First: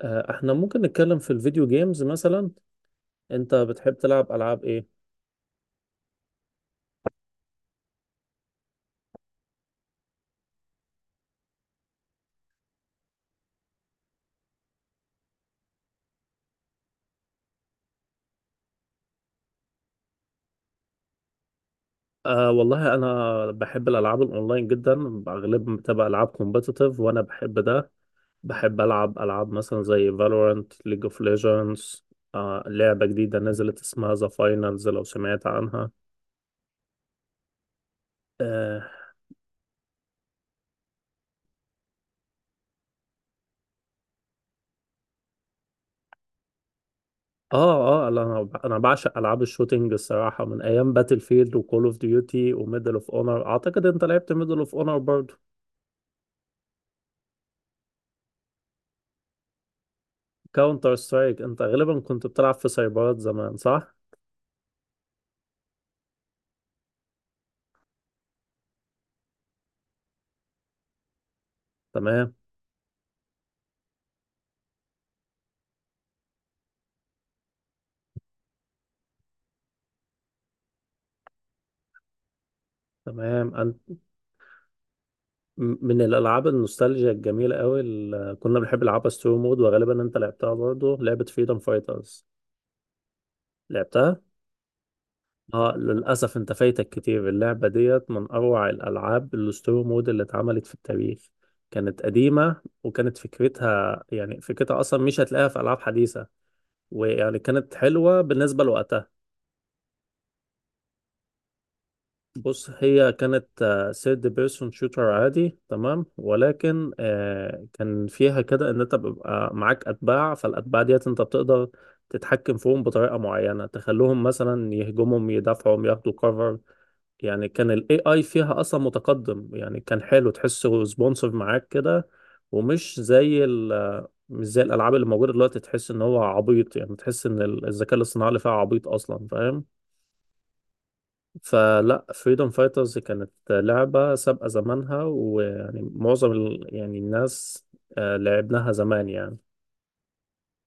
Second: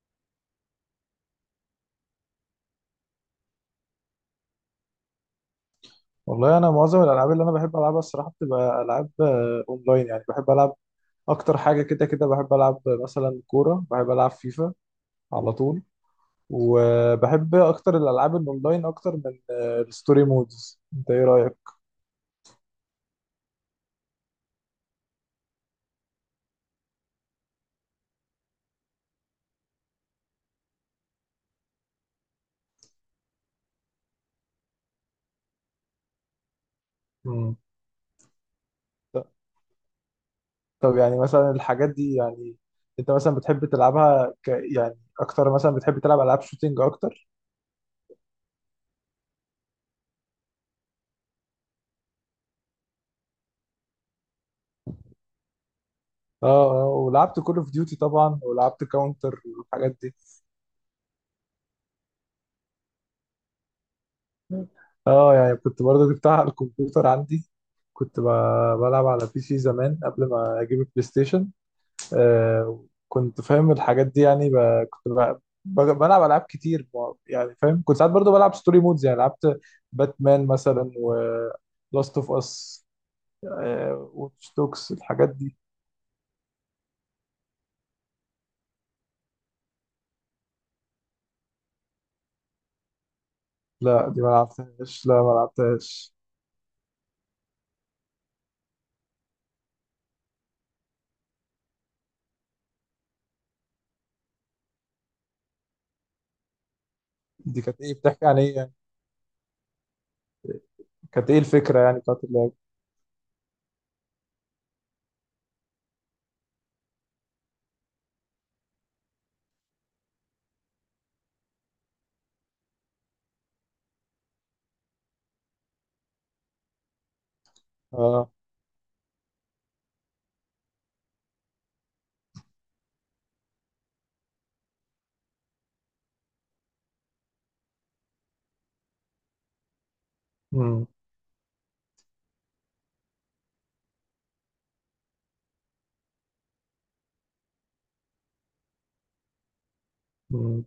احنا ممكن نتكلم في الفيديو جيمز مثلا. انت بتحب تلعب العاب ايه؟ والله انا معظم الالعاب اللي انا بحب العبها الصراحه بتبقى العاب اونلاين، يعني بحب العب اكتر حاجه. كده كده بحب العب مثلا كوره، بحب العب فيفا على طول. وبحب اكتر الالعاب الاونلاين اكتر من الستوري مودز. انت ايه رايك؟ والله انا بحب الالعاب الاونلاين جدا. اغلبها بتبقى العاب كومبتيتيف وانا بحب ده. بحب العب العاب مثلا زي فالورانت، ليج اوف ليجندز. آه لعبة جديدة نزلت اسمها ذا فاينلز، لو سمعت عنها. مم. اه، ط- طب يعني مثلا الحاجات دي يعني انت مثلا بتحب تلعبها يعني اكتر؟ مثلا بتحب تلعب العاب شوتينج اكتر؟ اه، انا بعشق العاب الشوتينج الصراحة، من ايام باتل فيلد وكول اوف ديوتي وميدل اوف اونر. اعتقد انت لعبت ميدل اوف اونر. اه اه، ولعبت كول اوف ديوتي طبعا، ولعبت كاونتر والحاجات دي. كاونتر سترايك انت غالبا كنت بتلعب في سايبرات زمان، صح؟ اه يعني كنت برضه جبتها على الكمبيوتر عندي. كنت بلعب على بي سي زمان قبل ما اجيب البلاي ستيشن. تمام. كنت فاهم الحاجات دي يعني كنت ب... بلعب العاب كتير يعني فاهم. كنت ساعات برضو بلعب ستوري مودز، يعني لعبت باتمان مثلا، و لاست اوف اس، تمام. انت واتش دوكس، الحاجات دي. من الالعاب النوستالجيا الجميله قوي اللي كنا بنحب نلعبها ستوري مود، وغالبا انت لعبتها برضه لعبه فريدم فايترز. لا، لعبتها؟ دي ما لعبتهاش، لا ما اه، لعبتهاش. للاسف انت فايتك كتير. اللعبه ديت من اروع الالعاب الستوري مود اللي اتعملت في التاريخ. كانت قديمه، وكانت فكرتها اصلا مش هتلاقيها في العاب حديثه. ويعني دي كانت كانت ايه؟ حلوه بتحكي عن ايه بالنسبه يعني؟ لوقتها. كانت ايه الفكرة يعني بتاعت اللعبة؟ بص، هي كانت سيرد بيرسون شوتر عادي تمام، ولكن كان فيها كده ان انت بيبقى معاك اتباع، فالاتباع ديت انت بتقدر تتحكم فيهم بطريقه معينه، تخلوهم مثلا يهجمهم، يدافعوا، ياخدوا كفر. يعني كان الاي اي اه. فيها اصلا متقدم، يعني كان حلو، تحسه سبونسر معاك كده. ومش زي ال آه، مش زي الالعاب اللي موجوده دلوقتي، تحس ان هو عبيط. يعني تحس ان الذكاء الاصطناعي اللي فيها عبيط اصلا، فاهم. فلا فريدom فايترز كانت لعبة سابقة زمانها. ويعني معظم ال... يعني الناس لعبناها زمان يعني. مم.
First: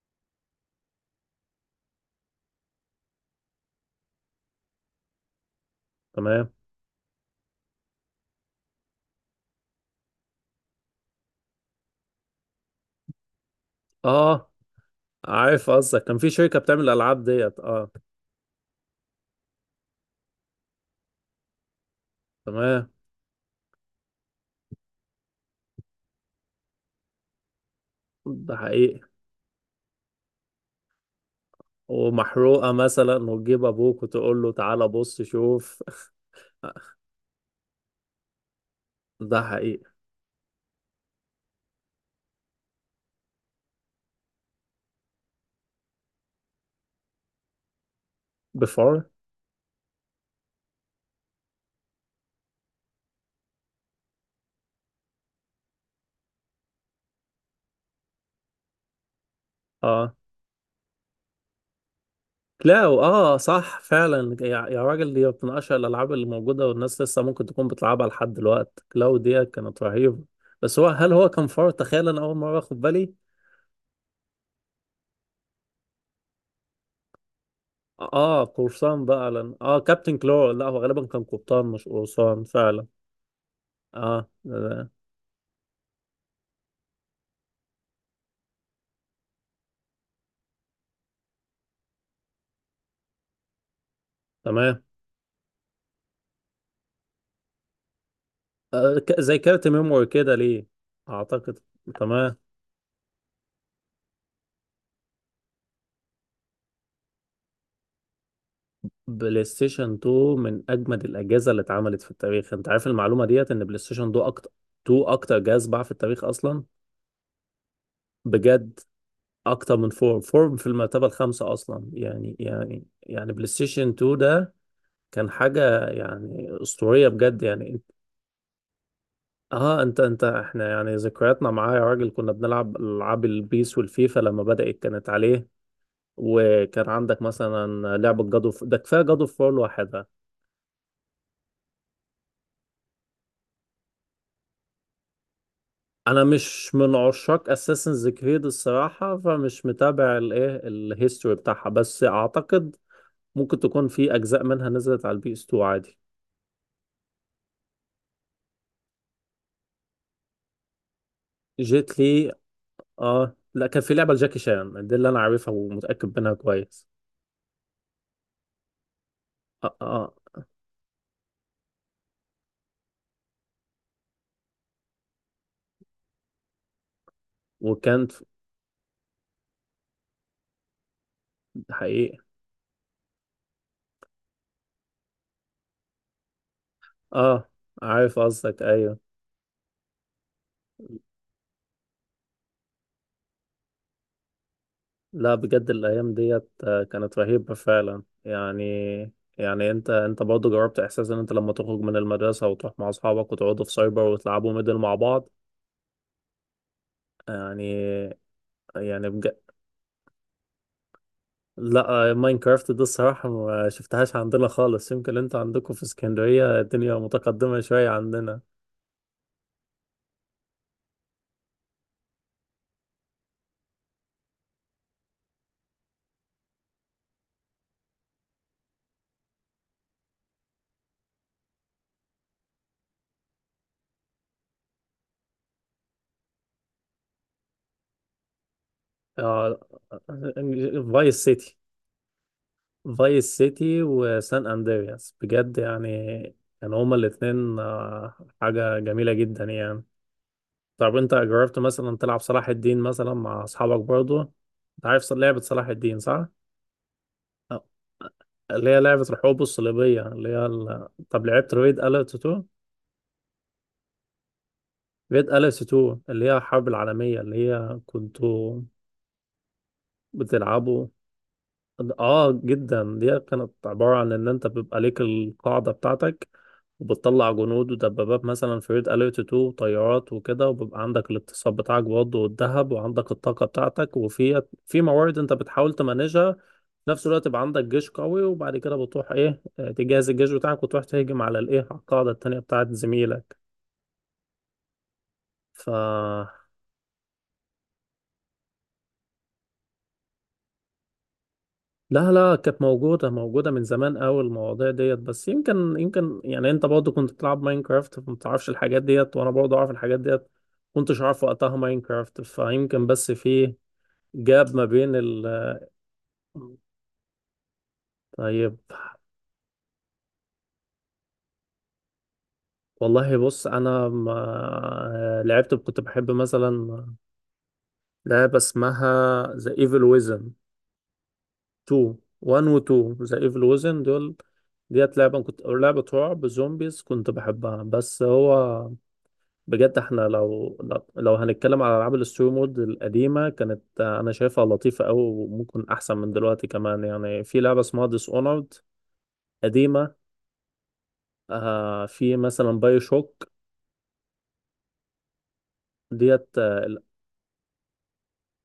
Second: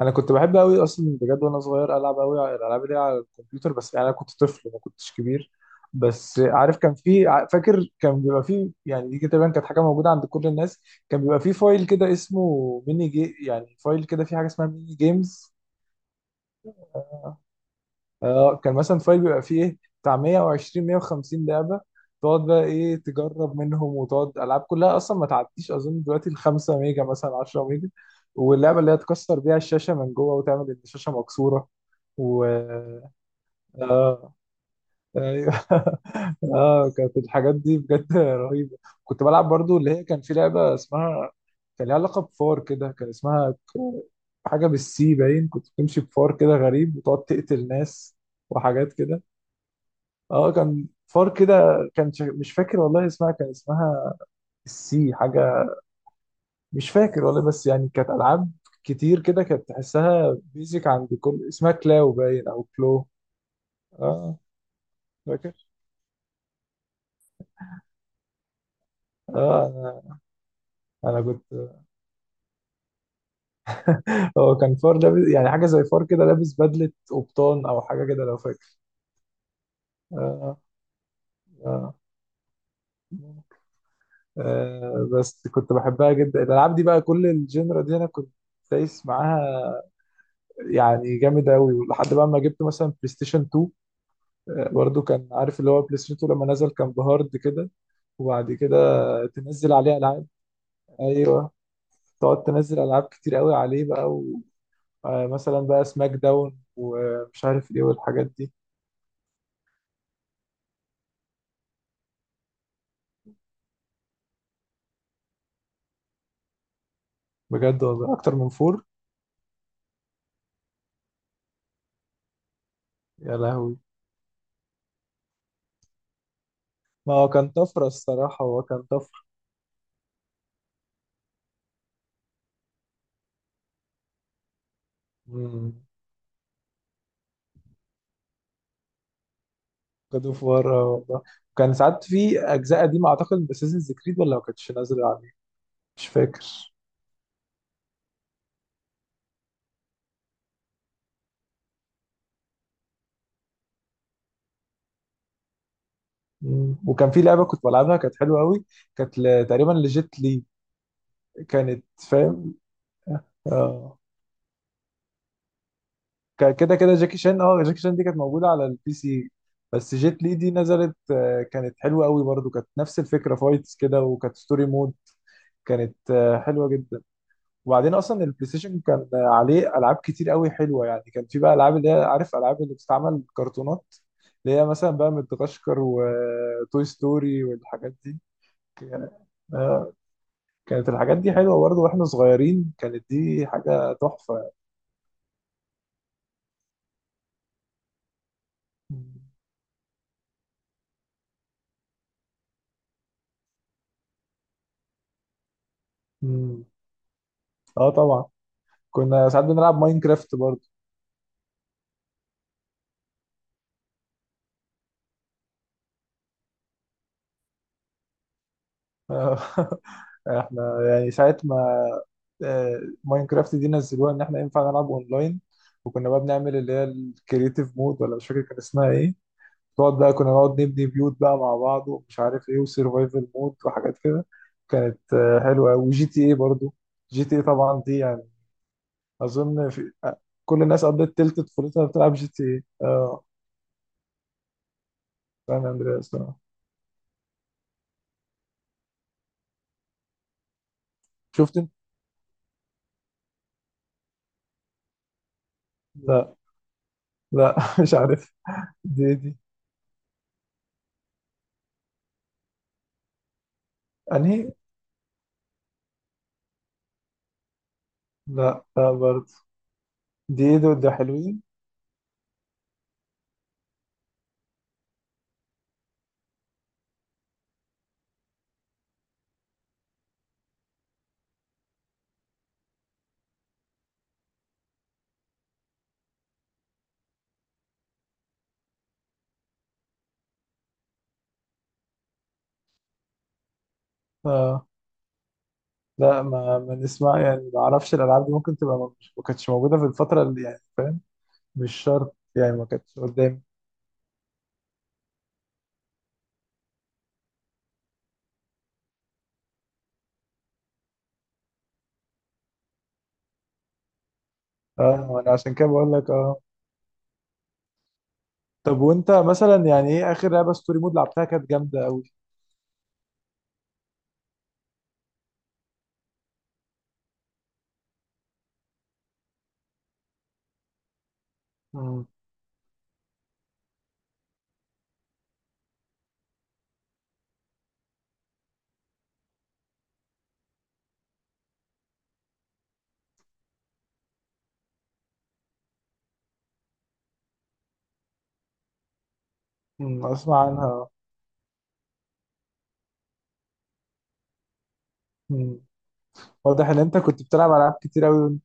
انا كنت بحب قوي اصلا، بجد، وانا صغير العب قوي على الالعاب اللي هي على الكمبيوتر، بس يعني انا كنت طفل ما كنتش كبير. بس تمام. عارف كان في فاكر كان بيبقى في، يعني دي كده تقريبا كانت حاجه موجوده عند كل الناس. كان بيبقى في فايل كده اسمه ميني جي، يعني فايل كده، في حاجه اه، اسمها ميني جيمز. عارف قصدك. كان في شركة بتعمل الألعاب ديت. اه. اه كان مثلا فايل بيبقى فيه ايه، بتاع 120 150 لعبه. تقعد بقى تمام. ايه تجرب منهم، وتقعد العاب كلها اصلا ما تعديش اظن دلوقتي ال 5 ميجا، مثلا 10 ميجا. ده واللعبه اللي هي حقيقي. تكسر بيها الشاشه من جوه وتعمل ان الشاشه مكسوره و... ومحروقة مثلا، وتجيب أبوك اه وتقول له تعالى بص ايوه شوف. اه كانت الحاجات دي بجد رهيبه. كنت ده بلعب برضو حقيقي. اللي هي كان في لعبه اسمها، كان ليها علاقه بفار كده، كان اسمها حاجه بالسي باين، كنت بتمشي بفار كده غريب، وتقعد تقتل ناس وحاجات بفار. كده. اه كان فار كده. كان مش فاكر والله اسمها، كان اسمها السي حاجه، مش فاكر والله، بس يعني كانت العاب كتير كده، كانت تحسها بيزك عند كل اسمها كلاو باين او لا، كلو. اه صح فعلا، اه يا راجل، دي من فاكر، اشهر الالعاب اللي موجوده والناس لسه ممكن تكون بتلعبها لحد دلوقتي. كلاو دي كانت اه. رهيبه. بس انا هل انا هو كان فار؟ كنت، تخيل انا اول مره اخد بالي. هو كان فار لابس، يعني حاجه زي فار كده لابس بدله قبطان او حاجه كده لو اه، فاكر. قرصان بقى لن. اه كابتن كلو. اه لا، هو غالبا كان قبطان مش اه. قرصان فعلا. اه. بس كنت بحبها جدا الالعاب دي، بقى كل الجينرا دي انا كنت دايس معاها، يعني جامد قوي، لحد بقى ما جبت مثلا بلاي ستيشن 2. تمام. برضو كان عارف اللي هو بلاي ستيشن 2 لما نزل كان بهارد كده، وبعد كده زي كارت تنزل عليه ميموري العاب. كده، ليه. ايوه، اعتقد. تمام. تقعد تنزل العاب كتير قوي عليه بقى، ومثلا بقى سماك داون ومش عارف ايه والحاجات دي. بلاي ستيشن 2 من اجمد الاجهزه اللي اتعملت في التاريخ. انت عارف المعلومه ديت، ان بلاي ستيشن 2 اكتر، 2 اكتر جهاز باع في التاريخ اصلا. بجد والله اكتر من بجد. فور؟ اكتر من فور. فور في المرتبه الخامسه اصلا. يعني يا بلاي لهوي. ستيشن 2 ده كان حاجه يعني اسطوريه ما هو بجد. كان يعني طفره الصراحه، هو كان طفره. اه، انت انت احنا يعني ذكرياتنا معاه يا راجل، كنا بنلعب العاب البيس والفيفا لما بدات كانت عليه. امم. وكان عندك مثلا لعبه ده كفايه جادو فور لوحدها. جاد اوف وار والله. كان ساعات في اجزاء قديمه، اعتقد باساسنز كريد، ولا ما كانتش نازله عليه، مش انا فاكر. مش من عشاق اساسنز كريد الصراحه، فمش متابع الايه الهيستوري بتاعها، بس اعتقد ممكن تكون في اجزاء منها نزلت على البي اس 2 عادي. مم. وكان في لعبه كنت بلعبها كانت حلوه قوي، كانت تقريبا لجيت لي، كانت... جيت لي. فاهم. اه، لا، كان في اه لعبة لجاكي شان دي اللي انا عارفها ومتأكد منها كده كويس. كده جاكي شان، جاكي شان دي كانت موجودة على البي سي، اه بس اه. جيت لي دي نزلت، كانت حلوة قوي برضو، كانت نفس الفكرة، فايتس كده، وكانت ستوري مود. كانت حلوة جدا. وبعدين وكان ف- اصلا البلاي ستيشن كان عليه العاب كتير قوي حلوة. يعني كان في بقى العاب اللي هي حقيقي. عارف العاب اللي بتستعمل كرتونات، اللي هي مثلا بقى مدغشقر وتوي ستوري اه، والحاجات عارف دي. قصدك. كان- ايوه. آه، كانت الحاجات دي حلوة برضو، واحنا صغيرين كانت دي حاجة تحفة. لا بجد الايام ديت كانت رهيبة فعلا يعني. يعني انت برضه جربت احساس ان انت لما تخرج من المدرسة وتروح مع اصحابك وتقعدوا في سايبر وتلعبوا ميدل مع بعض. مم. اه يعني. طبعا، يعني كنا بجد. ساعات بنلعب ماينكرافت برضه. لا ماينكرافت دي الصراحة ما شفتهاش عندنا خالص، يمكن انت عندكم في اسكندرية الدنيا متقدمة شوية عندنا. آه، احنا يعني ساعة ما ماينكرافت دي نزلوها ان احنا ينفع نلعب اونلاين. وكنا بقى بنعمل اللي هي الكرييتيف مود، ولا مش فاكر كان اسمها ايه، تقعد بقى كنا نقعد نبني بيوت بقى مع بعض ومش عارف ايه، وسرفايفل مود وحاجات كده. كانت حلوة أوي. وجي تي ايه برضه، جي تي ايه طبعا دي يعني اه، اظن في كل الناس قضت فايس تلت سيتي. طفولتها بتلعب جي تي ايه، اه. فايس سيتي وسان اندرياس بجد سان اندرياس يعني. آه. كانوا هما الاتنين حاجة جميلة جدا يعني. طب انت شفت جربت انت؟ مثلا تلعب صلاح الدين مثلا مع اصحابك برضو انت؟ عارف لعبة صلاح الدين صح؟ لا. لا آه، مش عارف. اللي هي لعبة دي الحروب الصليبية، اللي هي طب لعبت ريد أليرت 2؟ انهي؟ ريد أليرت 2 اللي هي الحرب العالمية اللي هي كنتوا لا لا برضه دي دول، بتلعبوا. ده حلوين. اه جدا، دي كانت عبارة عن ان انت بيبقى ليك القاعدة بتاعتك، وبتطلع جنود ودبابات مثلا في ريد اليرت 2 وطيارات وكده، وبيبقى عندك الاقتصاد بتاعك برضه والذهب، وعندك الطاقة بتاعتك، وفي موارد انت بتحاول تمانجها في نفس الوقت يبقى عندك جيش قوي، وبعد كده بتروح ايه تجهز الجيش بتاعك، وتروح تهجم على الايه، على القاعدة التانية بتاعت زميلك. اه ف لا، ما نسمع يعني، ما اعرفش الالعاب دي ممكن تبقى مش، ما كانتش موجوده في الفتره اللي يعني فاهم، مش لا شرط لا، يعني كانت ما كانتش موجودة قدامي. موجودة من زمان أوي المواضيع ديت، بس يمكن يعني أنت برضه كنت بتلعب ماينكرافت فما تعرفش الحاجات ديت، وأنا برضه أعرف الحاجات ديت. كنتش أعرف وقتها ماينكرافت، فيمكن بس في جاب ما بين اه ال. انا عشان كده بقول لك. اه طيب، طب وانت مثلا يعني ايه اخر لعبه ستوري مود لعبتها كانت جامده قوي؟ والله بص، أنا ما لعبت كنت بحب مثلا لعبة اسمها ذا ايفل ويزن 2. امم. 1 و 2 ذا ايفل ويزن دول ديت لعبة كنت، أو لعبة رعب زومبيز كنت بحبها. بس هو بجد، احنا لو هنتكلم على العاب الستوري مود القديمه، كانت انا شايفها لطيفه قوي وممكن احسن من دلوقتي كمان. يعني في لعبه اسمها ديس اونرد، قديمه. اسمع عنها. آه في مثلا باي شوك أمم. ديت. اه واضح ان انت كنت بتلعب العاب كتير قوي وانت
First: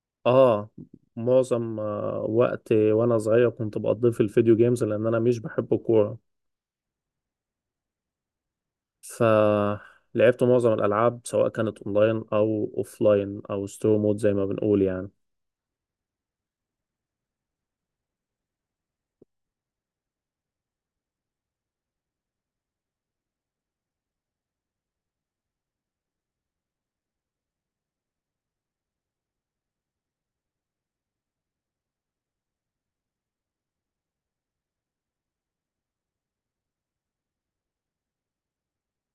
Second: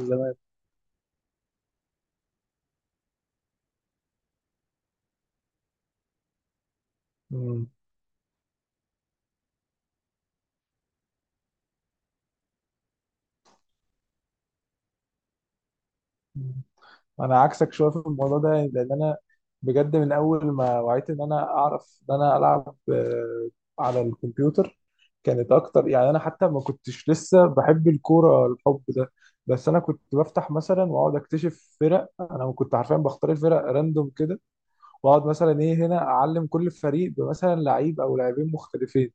زمان. آه، معظم وقت وانا صغير كنت بقضيه في الفيديو جيمز، لان انا مش بحب الكوره، فلعبت معظم الالعاب سواء كانت اونلاين او اوفلاين او ستوري مود زي ما بنقول يعني. امم. انا عكسك شويه في الموضوع ده، لان انا بجد من اول ما وعيت ان انا اعرف ان انا العب على الكمبيوتر كانت اكتر. يعني انا حتى ما كنتش لسه بحب الكوره الحب ده، بس انا كنت بفتح مثلا واقعد اكتشف فرق، انا كنت حرفيا بختار الفرق راندوم كده، واقعد مثلا ايه هنا اعلم كل فريق بمثلا لعيب او لاعبين مختلفين،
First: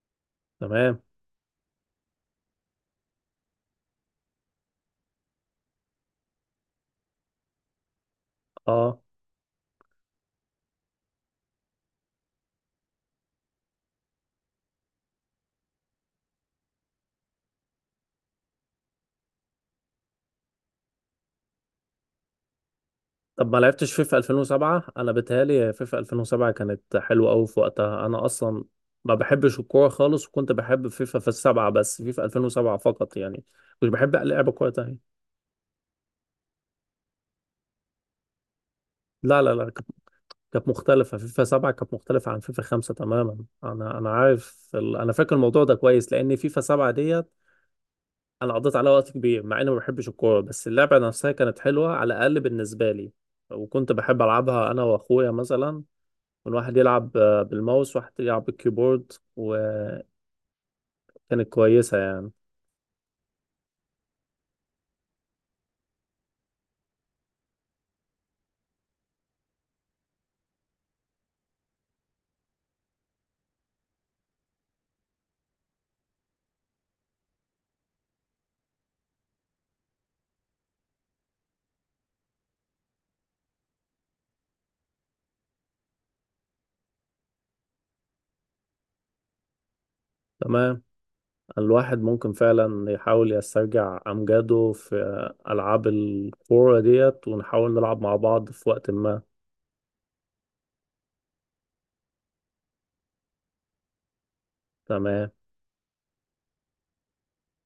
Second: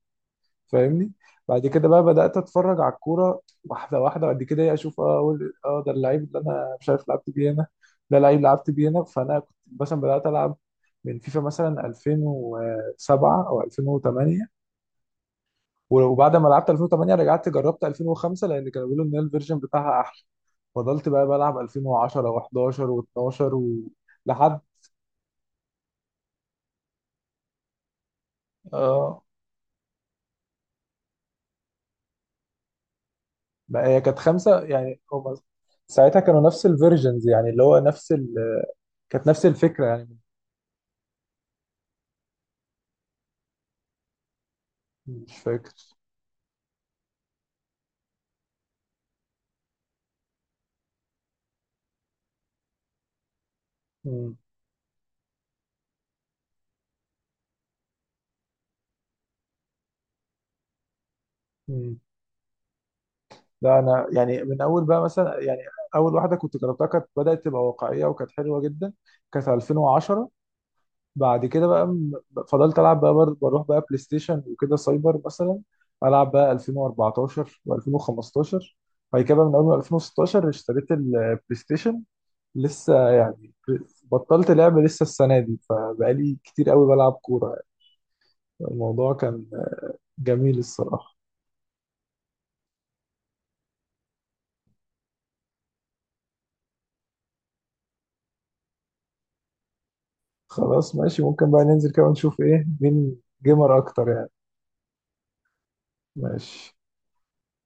تمام. فاهمني. بعد كده بقى بدأت اتفرج على الكورة واحدة واحدة، بعد كده إيه اشوف اه أقول اه ده اللعيب اللي انا مش عارف لعبت بيه هنا، ده لعيب لعبت بيه اه. هنا. فانا كنت مثلا بدأت العب من فيفا مثلا 2007 او 2008، وبعد ما لعبت 2008 رجعت جربت 2005 لان كانوا بيقولوا ان الفيرجن بتاعها احلى. فضلت بقى بلعب 2010 و11 و12 طب ما و... لعبتش فيفا لحد 2007؟ انا بتهيالي فيفا 2007 كانت حلوه قوي في وقتها. انا اصلا ما اه. بحبش الكوره خالص، وكنت بحب فيفا في السبعه، بس فيفا 2007 فقط يعني. بقى مش هي بحب كانت لعب خمسة كوره تاني. يعني، هما ساعتها كانوا نفس الفيرجنز، يعني اللي هو نفس ال... كانت لا نفس لا لا، الفكرة كانت يعني. كانت مختلفه. فيفا 7 كانت مختلفه عن فيفا 5 تماما. انا عارف انا فاكر مش الموضوع فاكر. ده كويس، لان فيفا 7 ديت انا قضيت عليها وقت كبير، مع اني ما بحبش الكوره، بس اللعبه نفسها كانت حلوه، على الاقل بالنسبه لي. وكنت بحب مم. العبها انا واخويا مثلا. كان واحد يلعب بالماوس، واحد يلعب بالكيبورد، وكانت كويسة مم. يعني. لا انا يعني من اول بقى مثلا يعني اول واحده كنت جربتها كانت بدات تبقى واقعيه وكانت حلوه جدا، كانت 2010. بعد كده بقى فضلت العب بقى بروح بقى بلاي ستيشن وكده سايبر مثلا، العب بقى 2014 و2015. بعد كده بقى من اول 2016 اشتريت البلاي ستيشن، لسه يعني بطلت لعب لسه السنه دي، فبقالي كتير قوي بلعب كوره. الموضوع كان جميل تمام. الصراحه. الواحد ممكن فعلا يحاول يسترجع أمجاده في ألعاب الكورة ديت، ونحاول نلعب مع بعض في وقت ما. خلاص ماشي، ممكن بقى ننزل كده ونشوف ايه مين جيمر اكتر يعني. تمام ماشي.